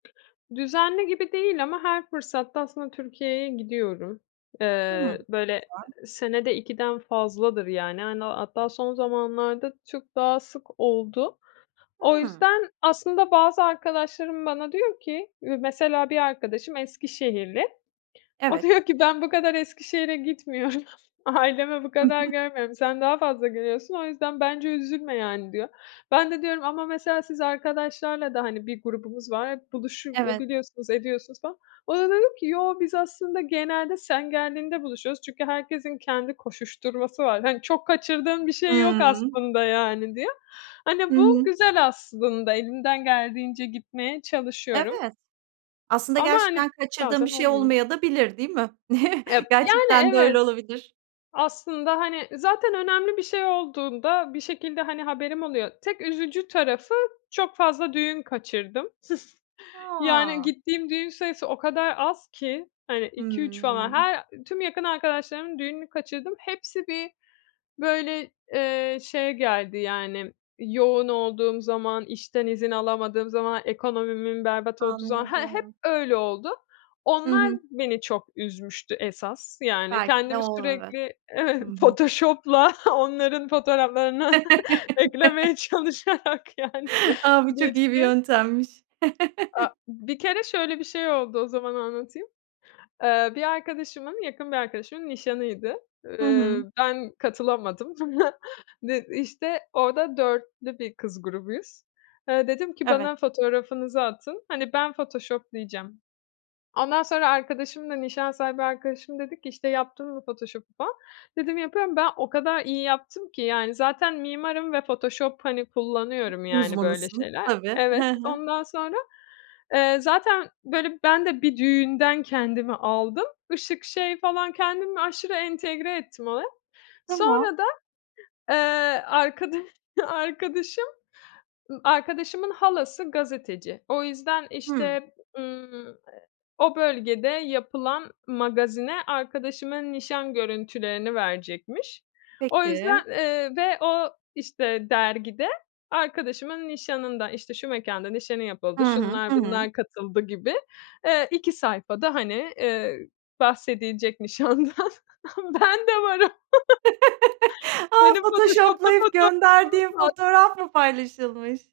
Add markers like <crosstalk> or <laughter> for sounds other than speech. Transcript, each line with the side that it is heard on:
left: Düzenli gibi değil ama her fırsatta aslında Türkiye'ye gidiyorum. Eee,
right: Hımm
left: böyle
right: <unintelligible>
left: senede 2'den fazladır yani, hani, hatta son zamanlarda çok daha sık oldu. O
right: Hımm.
left: yüzden, aslında bazı arkadaşlarım bana diyor ki, mesela bir arkadaşım Eskişehirli, o
right: Evet.
left: diyor ki ben bu kadar Eskişehir'e gitmiyorum, ailemi bu
right: Hı
left: kadar
right: hı.
left: görmüyorum, sen daha fazla geliyorsun o yüzden bence üzülme yani diyor. Ben de diyorum ama mesela siz arkadaşlarla da hani bir grubumuz var, buluşup
right: Evet.
left: biliyorsunuz, ediyorsunuz falan. O da dedi ki "yok biz aslında genelde sen geldiğinde buluşuyoruz çünkü herkesin kendi koşuşturması var. Hani çok kaçırdığın bir şey yok
right: Hımm.
left: aslında" yani diye.
right: Hı
left: Hani bu
right: hı.
left: güzel aslında, elimden geldiğince gitmeye çalışıyorum.
right: Evet. Aslında
left: Ama hani,
right: gerçekten kaçırdığın bir
left: bazen
right: şey
left: olmuyor.
right: olmayadabilir değil mi?
left: Eee,
right: <chuckles>
left: yani
right: Gerçekten de öyle
left: evet.
right: olabilir.
left: Aslında hani zaten önemli bir şey olduğunda bir şekilde hani haberim oluyor. Tek üzücü tarafı, çok fazla düğün kaçırdım. <chuckles> Yani
right: A!
left: gittiğim düğün sayısı o kadar az ki hani 2-3 falan
right: Hımm.
left: her tüm yakın arkadaşlarımın düğününü kaçırdım. Hepsi bir böyle, eee, şeye geldi, yani, yoğun olduğum zaman, işten izin alamadığım zaman, ekonomimin berbat olduğu zaman, he hep
right: Anladım.
left: öyle oldu.
right: Hı
left: Onlar
right: hı.
left: beni çok üzmüştü esas, yani
right: Belki de
left: kendimi
right: o olur. Evet,
left: sürekli
right: hı
left: evet.
right: hı.
left: Photoshop'la onların fotoğraflarına
right: <laughs>
left: eklemeye çalışarak yani
right: A! Bu çok iyi bir
left: geçti.
right: yöntemmiş.
left: Aaa,
right: <chuckles>
left: bir kere şöyle bir şey oldu, o zaman anlatayım. Eee, bir arkadaşımın, yakın bir arkadaşımın, nişanıydı.
right: Hı
left: Eee,
right: hı.
left: ben katılamadım. <chuckles> Ne işte. Orada 4'lü bir kız grubuyuz. Eee, dedim ki
right: Evet.
left: bana fotoğrafınızı atın, hani ben photoshop'layacağım. Ondan sonra arkadaşım da, nişan sahibi arkadaşım dedi ki, işte "yaptın mı photoshop'u" falan. Dedim "yapıyorum" ben o kadar iyi yaptım ki yani, zaten mimarım ve Photoshop hani kullanıyorum, yani böyle
right: Uzmanısın
left: şeyler.
right: tabii.
left: Evet
right: Hı hı.
left: ondan sonra, eee, zaten böyle ben de bir düğünden kendimi aldım, ışık şey falan kendimi aşırı entegre ettim oraya,
right: Tamam.
left: sonra da, eee, arkadaş arkadaşım arkadaşımın halası gazeteci. O yüzden
right: Hımm.
left: işte, ımm, eee, o bölgede yapılan magazine arkadaşıma nişan görüntülerini verecekmiş. O
right: Peki.
left: yüzden, eee, ve o işte dergide arkadaşımın nişanından, işte şu mekânda nişanı
right: Hı
left: yapıldı,
right: hı,
left: şunlar
right: hı hı.
left: bunlar katıldı gibi, eee, 2 sayfada hani, eee, bahsedilecek nişandan ama ben de varım
right: <chuckles> A,
left: Benim photoshoplu
right: Photoshoplayıp
left: fotoğrafımız
right: gönderdiğin
left: var.
right: fotoğraf mı paylaşılmış?